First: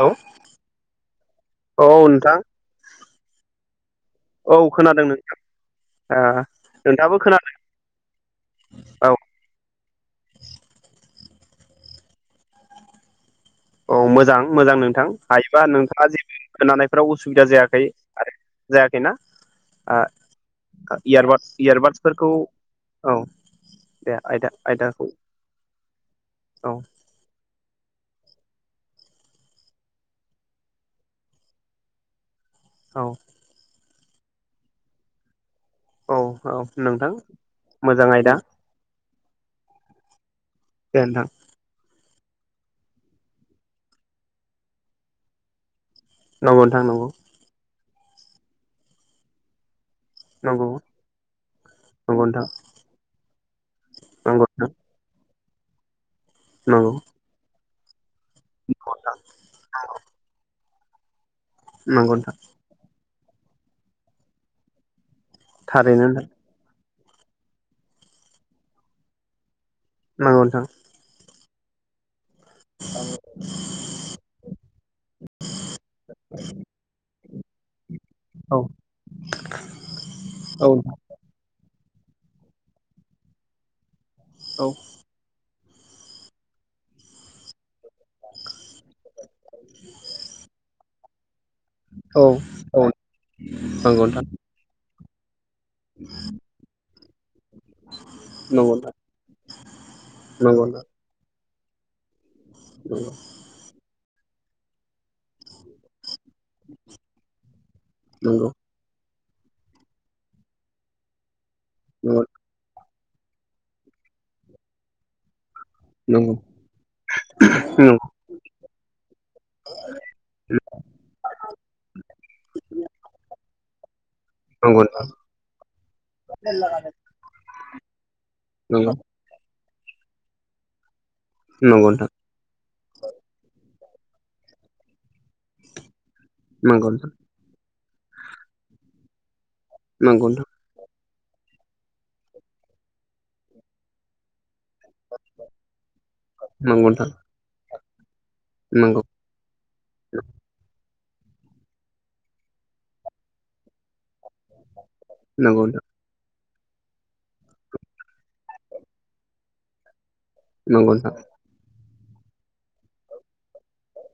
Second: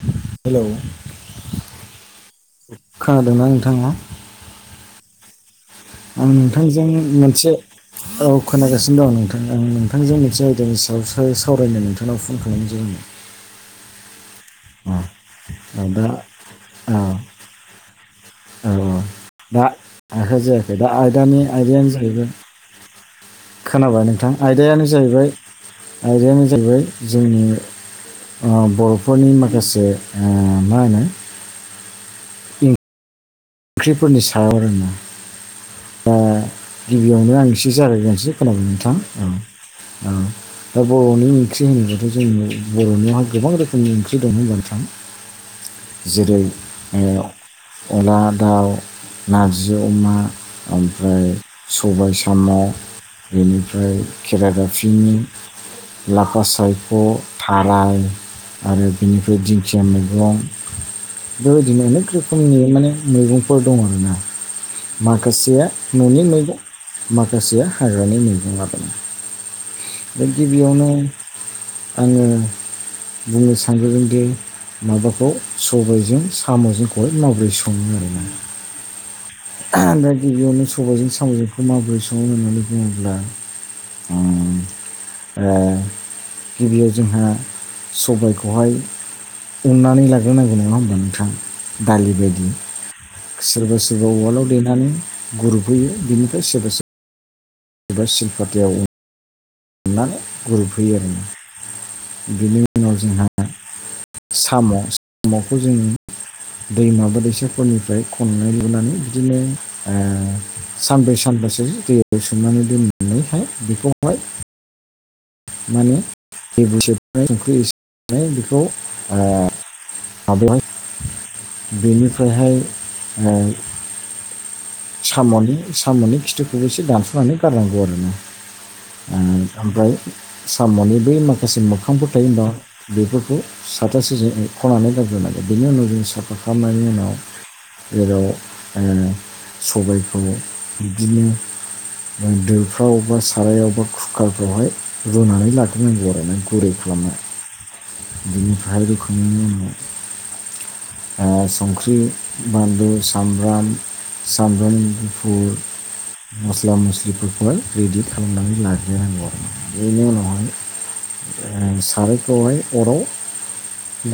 Hello औ नोंथां खोनादोंना नोंथाङा औ खोनादों नों आं नोंथांजों मोनसे औ खोनागासिनो दं औ आं नोंथां आं नोंथांजों मोनसे आयदानि सायाव सावरायनो नोंथांनाव फन खालामजोबमोन औ मोजां मोजां नोंथां हायोबा ओ दा नोंथाङा जेबो ओ खानायफ्राव उसुबिदा जायाखै आरो औ जायाखैना दा आखाइ जायाखै दा आयदानि इयारबाद आयदायानो जाहैबाय इयारबादसफोरखौ औ खोनाबाय दे नोंथां आयदा आयदायानो आयदाखौ जाहैबाय आयदायानो औ जाहैबाय जोंनि बर'फोरनि ओ माखासे ओ मा होनो औ ओंख्रिफोरनि सायाव आरो ना दा औ औ नोंथां गिबियावनो आं एसे मोजां जागायोनसै आयदा खोनाबाय नोंथां औ औ दा दे बर'नि नोंथां ओंख्रि होनोब्लाथाय' जोंनि बर'निआवहाय गोबां रोखोमनि ओंख्रि दं होनबा थां जेरै नंगौ नोंथां अनला दाउ नारजि अमा नंगौ ओमफ्राय सबाय नंगौ साम' बेनिफ्राय नंगौ खेरादाफ बिदिनो लाफा नोंथां नंगौ नोंथां सायख' थाराय आरो नंगौ बिनिफ्राय दिं खुखया मैगं बेबायदिनो अनेक नंगौ नोंथां रोखोमनि माने मैगंफोर दं आरो ना माखासेया थारैनो न'नि नोंथां मैगं माखासेया हाग्रानि मुंदुङा दं दा नंगौ नोंथां गिबियावनो आङो बुंनो सानग्रदोंदि माबाखौ सबायजों साम'जों सामजोंखौ माबब्रै स सङो आरो ना औ ओमफ्राय गिबियावनो औ सबायजों सावजों बेखौ माबोरै सङो होननानै बुङोब्ला ओ औ आ गिबियाव जोंहा सबायखौहाय उननानै लाग्रोनांगौ नङा होमबा नोंथाङा दालि औ बायदि औ सोरबा नंगौ सोरबा नोंथां वाल्डआव देनानै गुरुहैयो बिनिफ्राय सोरबा सोरबा गोबसि औ नोंथां अननानै नंगौ नोंथां गुरुबफैयो आरो ना बिनि उनाव नंगौ जोंहा साम' साम'खौ जों दैमाबा दैसाफोरनिफ्राय नंगौ खननाय लुनानै बिदिनो आ सानब्रै सानबासो नंगौ दैयाव सोमनानै दोनो होनानैहाय बेखौहाय माने नंगौ जेबु सब संख्रि नंगौ ए बेखौ आ माबायावहाय बेनिफ्रायहाय ओ नंगौ साम'नि साम'नि खिथुखौबो एसे दानस'नानै गारनांगौ आरो ना नंगौ ओमफ्राय साम'नि बै माखासे नोंथां मोखांफोर थायो दा बेफोरखौ साथासे जों खनानै गाबग्रोनांगोन बेनि उनाव जों सा नंगौ फाखनायनि नोंथां उनाव जेराव ओ सबायखौ नंगौ बिदिनो दोफ्राव बा सारायाव बा कुकारफ्रावहाय रुनानै लाग्रोनांगौ आरोना गुरि नोंथां खालामनाय बिनिफ्रायाय नंगौ रुखांनायनि उनाव ओ संख्रि बान्लु सामब्राम सामब्राम गुपुर नोंथां मस्ला मस्लिफोरखौहाय रेडि खालामनानै लाग्रोनांगौ आरो बेनि उनावहाय नंगौ नोंथां सारायखौहाय अराव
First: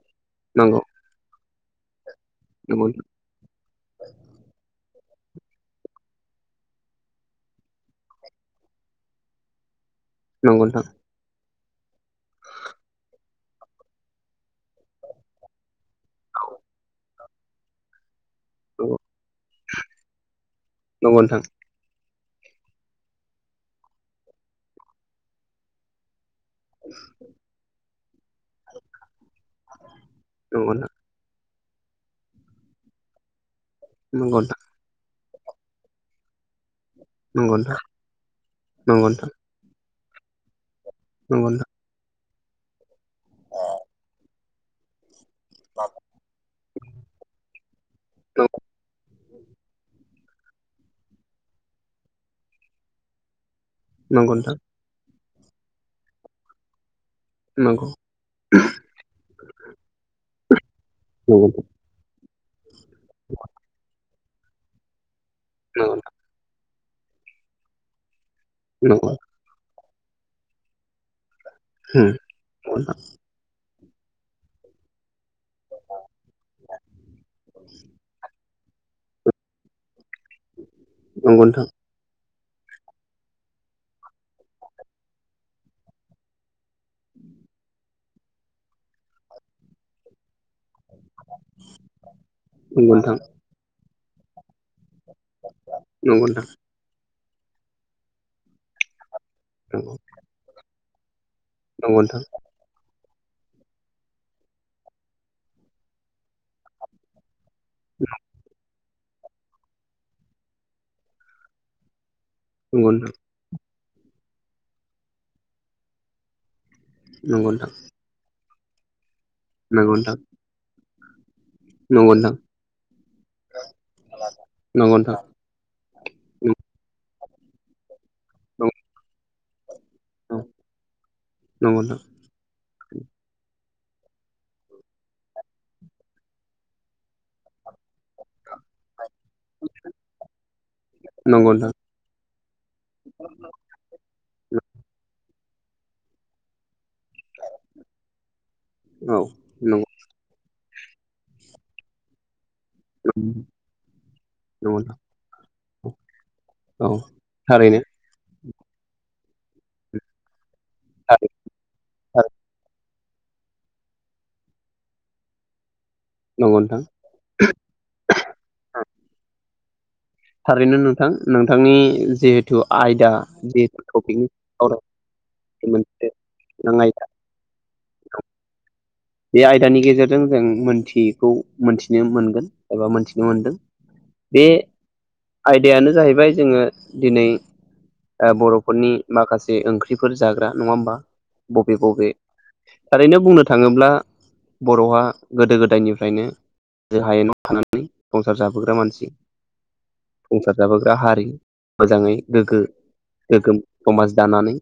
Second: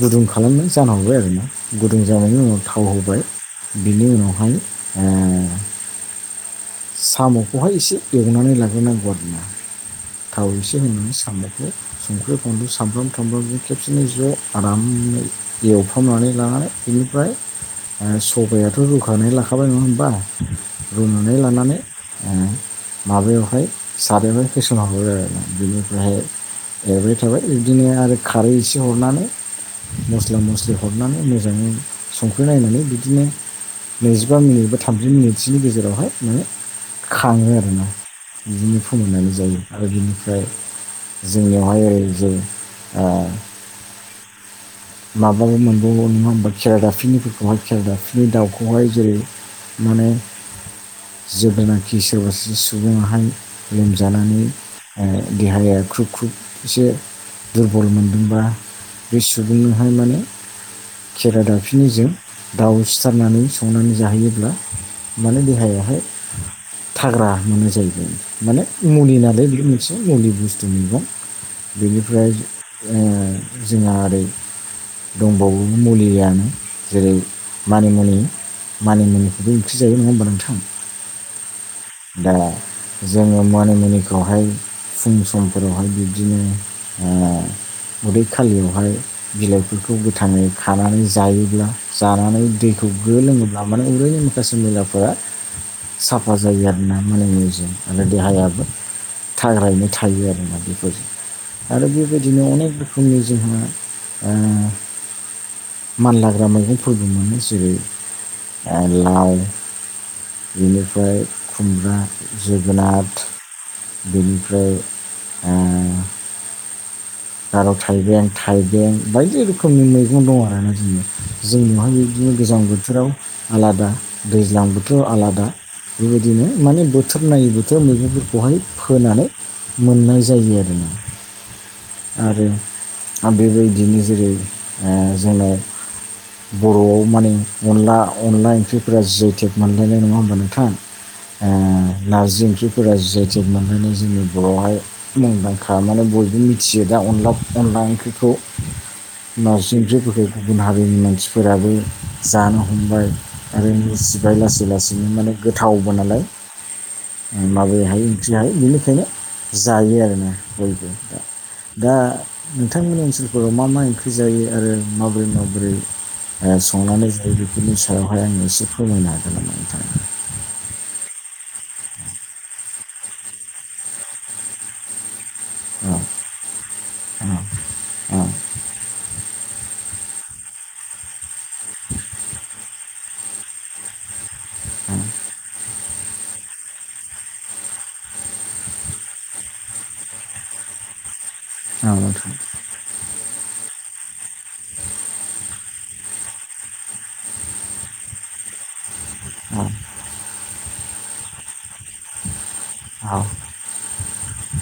गुदुं खालामनानै नंगौ जानहरबाय आरोना गुदुं जानायनि उनाव थाव होबाय बिनि उनावहाय ओ साम'खौहाय एसे एवनानै लाग्रोनांगौ आरोना थाव एसे होननानै सानबाय संख्रि बानलु सामब्राम थामब्रामजों खेबसेनो ज' आरामै एव खननानै लानानै बेनिफ्राय सबायाथ' रुखानानै लाखाबाय नङा होमबा रुनानै नोंथां लानानै ओ माबायावहाय सारायावहाय होसनहरो आरो ना बेनिफ्राय एरबाय थाबाय बिदिनो आरो खारै एसे हरनानै मस्ला मस्लि नंगौ हरनानै मोजाङै संख्रि नायनानै बिदिनो नैजिबा नंगौ मिनिट बा थामजि मिनिटसोनि गेजेरावहाय माने खाङो नंगौ नोंथां नंगौ नोंथां नंगौ नोंथां नंगौ आरोना बिदिनो फोमोननानै नोंथां जायो आरो बिनिफ्राय जोंनियावहाय ओरै जों ओ माबो मोनबावौ नङा होमबा खेरा दाफिनिफोरखौहाय खेरा दाफिनि नंगौ दाउखौहाय जेरै माने जेब्लानाखि सोरबा सुबुङाहाय लोमजानानै ओ देहाया ख्रुब ख्रुब एसे दुरबल मोनदोंबा बे सुबुंनोहाय माने खेरा दाफिजों दाउ सिथारनानै संनानै जाहोयोब्ला माने देहायाहाय थाग्रा मोनो जाहैबाय माने मुलि नालाय बे एसे मुलि बुस्थु मैगं बेनिफ्राय नोंथां ओ जोंहा ओरै दंबावोमोन मुलियानो जेरै मानि मुनि मानि मुनिखौबो ओंख्रि जायो नङा होमबा नोंथां नंगौ नोंथां दा जोङो मानिमुनिखौहाय फुं समफोरावहाय बिबदिनो ओ उदै खालियावहाय बिलाइफोरखौ गोथाङै खानानै जायोब्ला जानानै दैखौ नंगौ गो नोंथां लोङोब्ला माने उदैनि माखासे मैलाफोरा नंगौ साफा जायो आरोना मालाय निउजों आरो देहायाबो थाग्रायैनो थायो आरो ना बेफोर आरो नोंथां बेबायदिनो अनेक रोखोम नि जोंहा ओ मानलाग्रा मैगंफोरबो मोनो जेरै लाव बेनिफ्राय खुमब्रा नंगौ जोगोनाथ बेनिफ्राय नंगौ नंगौ ओ [unintelligible] थाइबें थाइबें बायदि रोखोमनि मैगं दं आरोना जोंनि जोंनिवहाय नंगौ नोंथां नंगौ बेदिनो नोंथां गोजां बोथोराव आलादा दैज्लां नंगौ बोथोराव आलादा दिनो माने बोथोर नायै बोथोर मैगंफोरखौहाय फोनानै मोननाय जायो आरो ना नंगौ नोंथां। आरो बेबायदिनो जेरै ओ जोंनाव बर'आव माने अनला अनला ओंख्रिफोरा जोब थिग मोनलायनाय नङा होमबा नोंथाङा ओ नारजि ओंख्रि फुरा जि आइ टेग मोननानै जोंनि बर'आवहाय मुंदांखा माने बयबो थियो दा अन अनला ओंख्रिखौ औ नारजि नंगौ ओंख्रिफोरखौ गुबुन हारिनि मानसिफोराबो जानो हमबाय आरो मिसिबाय लासै नंगौ नोंथां लासैनो माने गोथावबो नालाय औ थारैनो माबायो हायो ओंख्रि हायो बेनिखायनो जायो आरोना बयबो दा दा थार नोंथांमोननि ओनसोलफोराव मा मा ओंख्रि जायो आरो माबोरै माबोरै नंगौ नोंथां संनानै जायो बेफोरनि सायावहाय आं एसे फोरमायनो हागोन नामा नोंथां थारैनो नोंथां नोंथांनि जिहेथु आयदा जिहेथु टपिकनि औ दे बे मोनसे गोनां आयदा। आ आ बे आयदानि गेजेरजों जों मोनथियैखौ मोनथिनो मोनगोन एबा मोनथिनो मोनदों। बे आयदायानो जाहैबाय जोङो दिनै ओ बर'फोरनि माखासे ओंख्रिफोर जाग्रा नङा होमबा? बबे औ बबे नोंथां थारैनो बुंनो थाङोब्ला बर'आ गोदो गोदायनिफ्रायनो दोहायेनाव थानानै संसार जाबोग्रा मानसि। औ संसार जाबोग्रा हारि मोजाङै गोग्गो गोग्गोम समाज दानानै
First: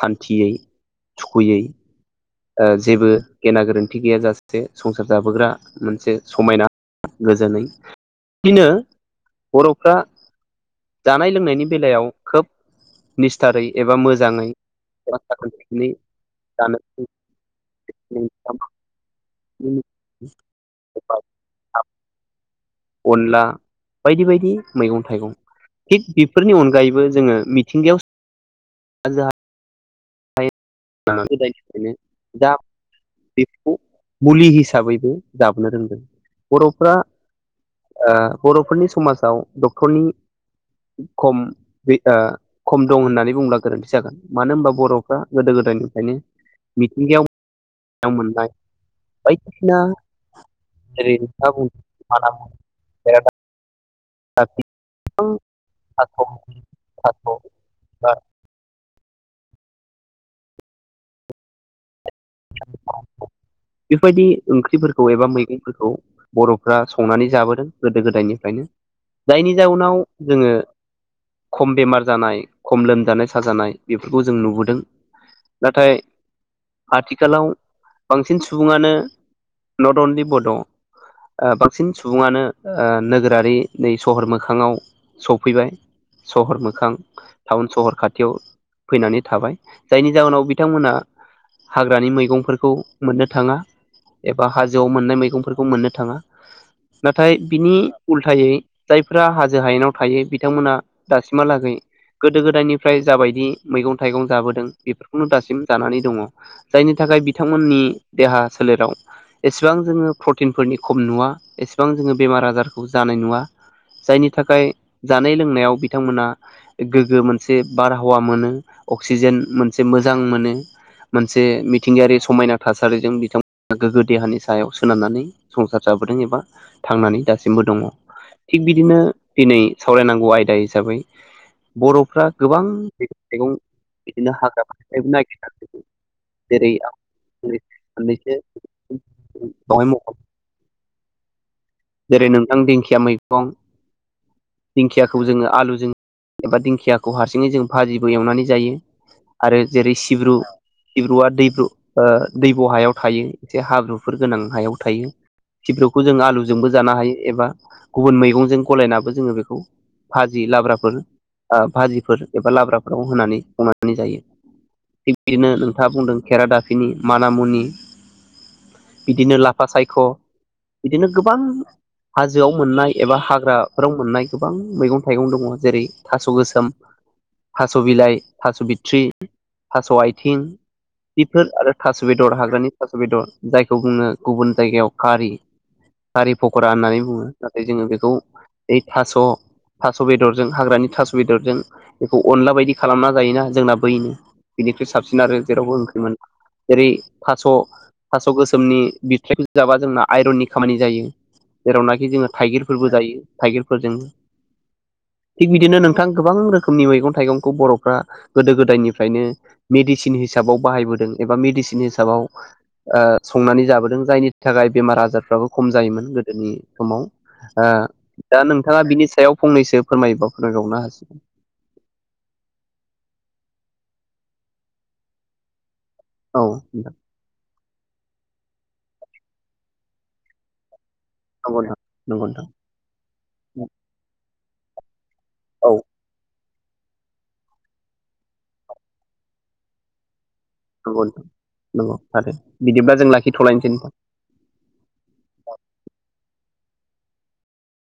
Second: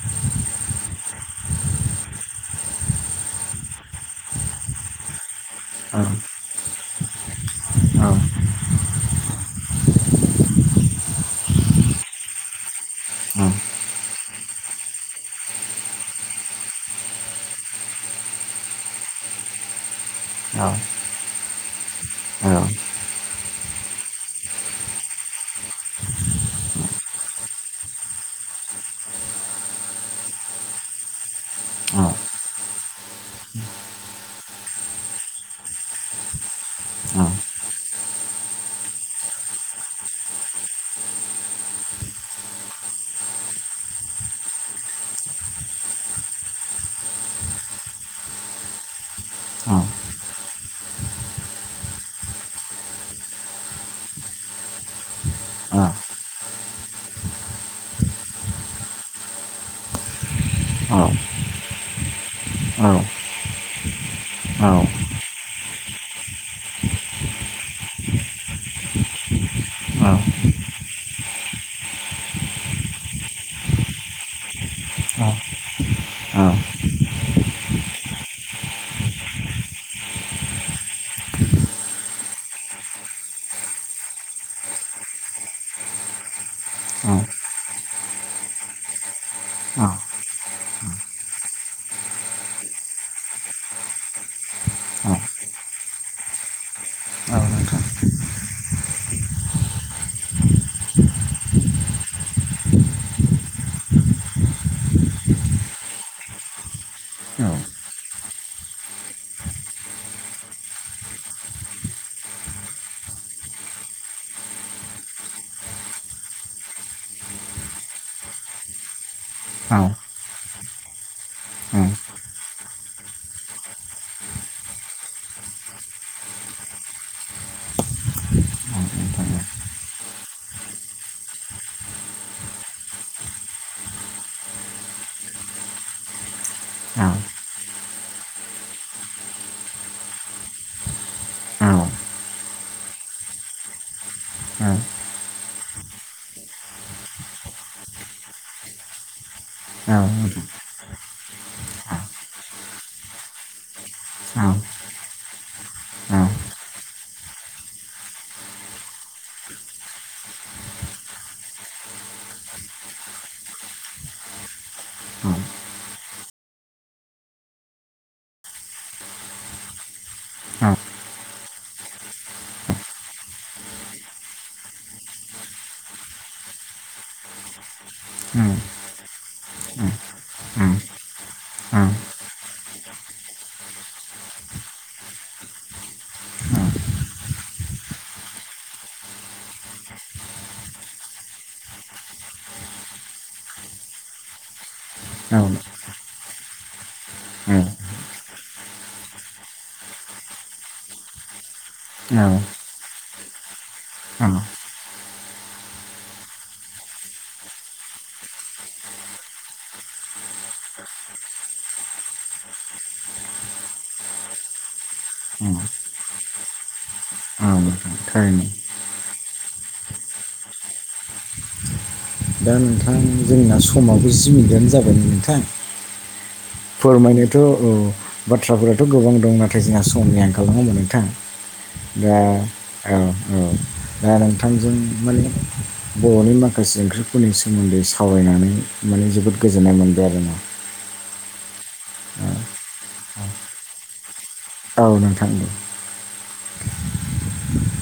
सान्थियै थुखुयै ओ जेबो गेना गोरोन्थि गैय जासे संसार जाबोग्रा मोनसे समायना गोजोनै दिनो बर'फ्रा जानाय लोंनायनि बेलायाव खोब निस्थारै एबा मोजाङै [unintelligible] [unintelligible] [inaudible] औ। अनला बायदि बायदि मैगं थाइगं। थिग बेफोरनि अनगायैबो जोङो मिथिंगायाव [unintelligible] गोदायनिफ्रायनो दा बेखौ मुलि हिसाबैबो दाबनो रोंदों बर'फ्रा ओ बर'फोरनि समाजाव डक्टरनि खम बे ओ खम दं होननानै बुंब्ला गोरोन्थि जागोन मानो होनबा बर'फ्रा गोदो गोदायनिफ्रायनो मिथिंगायाव मोननाय बायदिसिना जेरै नोंथां बुंदों माना मु [inaudible] औ। बेफायदि ओंख्रिफोरखौ एबा मैगंफोरखौ बर'फ्रा संनानै जाबोदों गोदो गोदायनिफ्रायनो जायनि जाउनाव जोङो खम बेमार जानाय खम लोमजानाय साजानाय बेफोरखौ जों नुबोदों। नाथाय आथिखालाव बांसिन सुबुङानो नट अनलि बड' ओ बांसिन सुबुङानो ओ नोगोरारि नै सहर मोखाङाव सफैबाय सहर मोखां टाउन सहर खाथियाव। फैनानै थाबाय जायनि जाहोनाव बिथांमोना। हाग्रानि मैगंफोरखौ मोननो थाङा एबा हाजोआव मोननाय मैगंफोरखौ मोननो थाङा। नाथाय बिनि उल्थायै जायफ्रा हाजो हायेनाव थायो बिथांमोना। दासिम हालागै। गोदो गोदायनिफ्राय जाबायदि मैगं थाइगं जाबोदों बेफोरखौनो दासिम जानानै दङ। जायनि थाखाय बिथांमोननि देहा सोलेराव एसेबां जोङो प्रटिनफोरनि खम नुवा एसेबां जोङो बेमार आजारखौ जानाय नुवा। जायनि थाखाय जानाय लोंनायाव बिथांमोना गोगो मोनसे बारहावा मोनो अक्सिजेन मोनसे मोजां मोनो से मिथिंगायारि समायना थासारिजों बिथांमोना गोग्गो देहानि सायाव सोनारनानै संसार जाबोदों एबा थांनानै दासिमबो दङ'। थिग बिदिनो दिनै सावरायनांगौ आयदा हिसाबै बर'फ्रा गोबां मैगं थायगं बिदिनो हाग्रा [unintelligible] नागिरना [unintelligible] जेरै [inaudible] जेरै नोंथां दिंखिया मैगं दिंखियाखौ जोङो आलुजों एबा दिंखियाखौ हारसिङै जों भाजिबो एवनानै जायो आरो जेरै सिब्रु सिब्रुआ दैब्रु ओ दैब' हायाव थायो एसे हाब्रुफोर गोनां हायाव थायो। थिब्रुखौ जोङो आलुजोंबो जानो हायो एबा गुबुन मैगंजों गलायनाबो जोङो बेखौ भाजि लाब्राफोर भाजिफोर एबा लाब्राफोराव होनानै संनानै जायो। थिग बिदिनो नोंथाङा बुंदों खेरादाफिनि माना मुनि। बिदिनो लाफा सायख' बिदिनो गोबां हाजोआव मोननाय एबा हाग्राफोराव मोननाय गोबां मैगं थाइगं दङ जेरै थास' गोसोम। थास' बिलाइ थास' बिथ्रि थास' आथिं। बिफोर आरो थास' बेदर हाग्रानि थास' बेदर जायखौ बुङनो गुबुन जायगायाव खारि। गारि फकरा होननानै बुङो नाथाय जोङो बेखौ ओइ थास'। थास' बेदरजों हाग्रानि थास' बेदरजों बेखौ अनला बायदि खालामना जायोना जोंना बै साबसिन आरो जेरावबो ओंख्रिमोन जेरै थास थास' गोसोमनि [unintelligible] जाबा जोंना आइरननि खामानि जायो जेरावनाखि जोङो थाइगिर। फोरबो जायो थाइगिरफोरजों थिग बिदिनो नोंथां गोबां रोखोमनि मैगं थाइगंखौ बर'फ्रा गोदो गोदायनिफ्रायनो मेडिसिन हिसाबाव बाहायबोदों एबा मेडिसिन हिसाबाव ओ संनानै जाबोदों जायनि थाखाय बेमार आजारफ्राबो खम जायोमोन गोदोनि समाव। ओ औ। दा नोंथाङा बिनि सायाव फंनैसो फोरमायोबा फोरमायबावनो हासिगोन। दा नोंथां जोंना समाबो जि मिनिटानो जाबाय नोंथां। औ नोंथां फोरमायनोथ' औ बाथ्राफोराथ' गोबां दं नाथाय जोंहा समनि आंखाल नङा होमबा नोंथां। नंगौ दा नोंथां औ औ नंगौ दा नोंथांजों माने नोंथां औ बर'नि माखासे ओंख्रि फोरनि सोमोन्दै सावरायनानै माने जोबोद गोजोननाय मोनबाय आरो ना। नंगौ [unintelligible] बिदिब्ला जों लाखिथ'लायनोसै। औ नोंथां।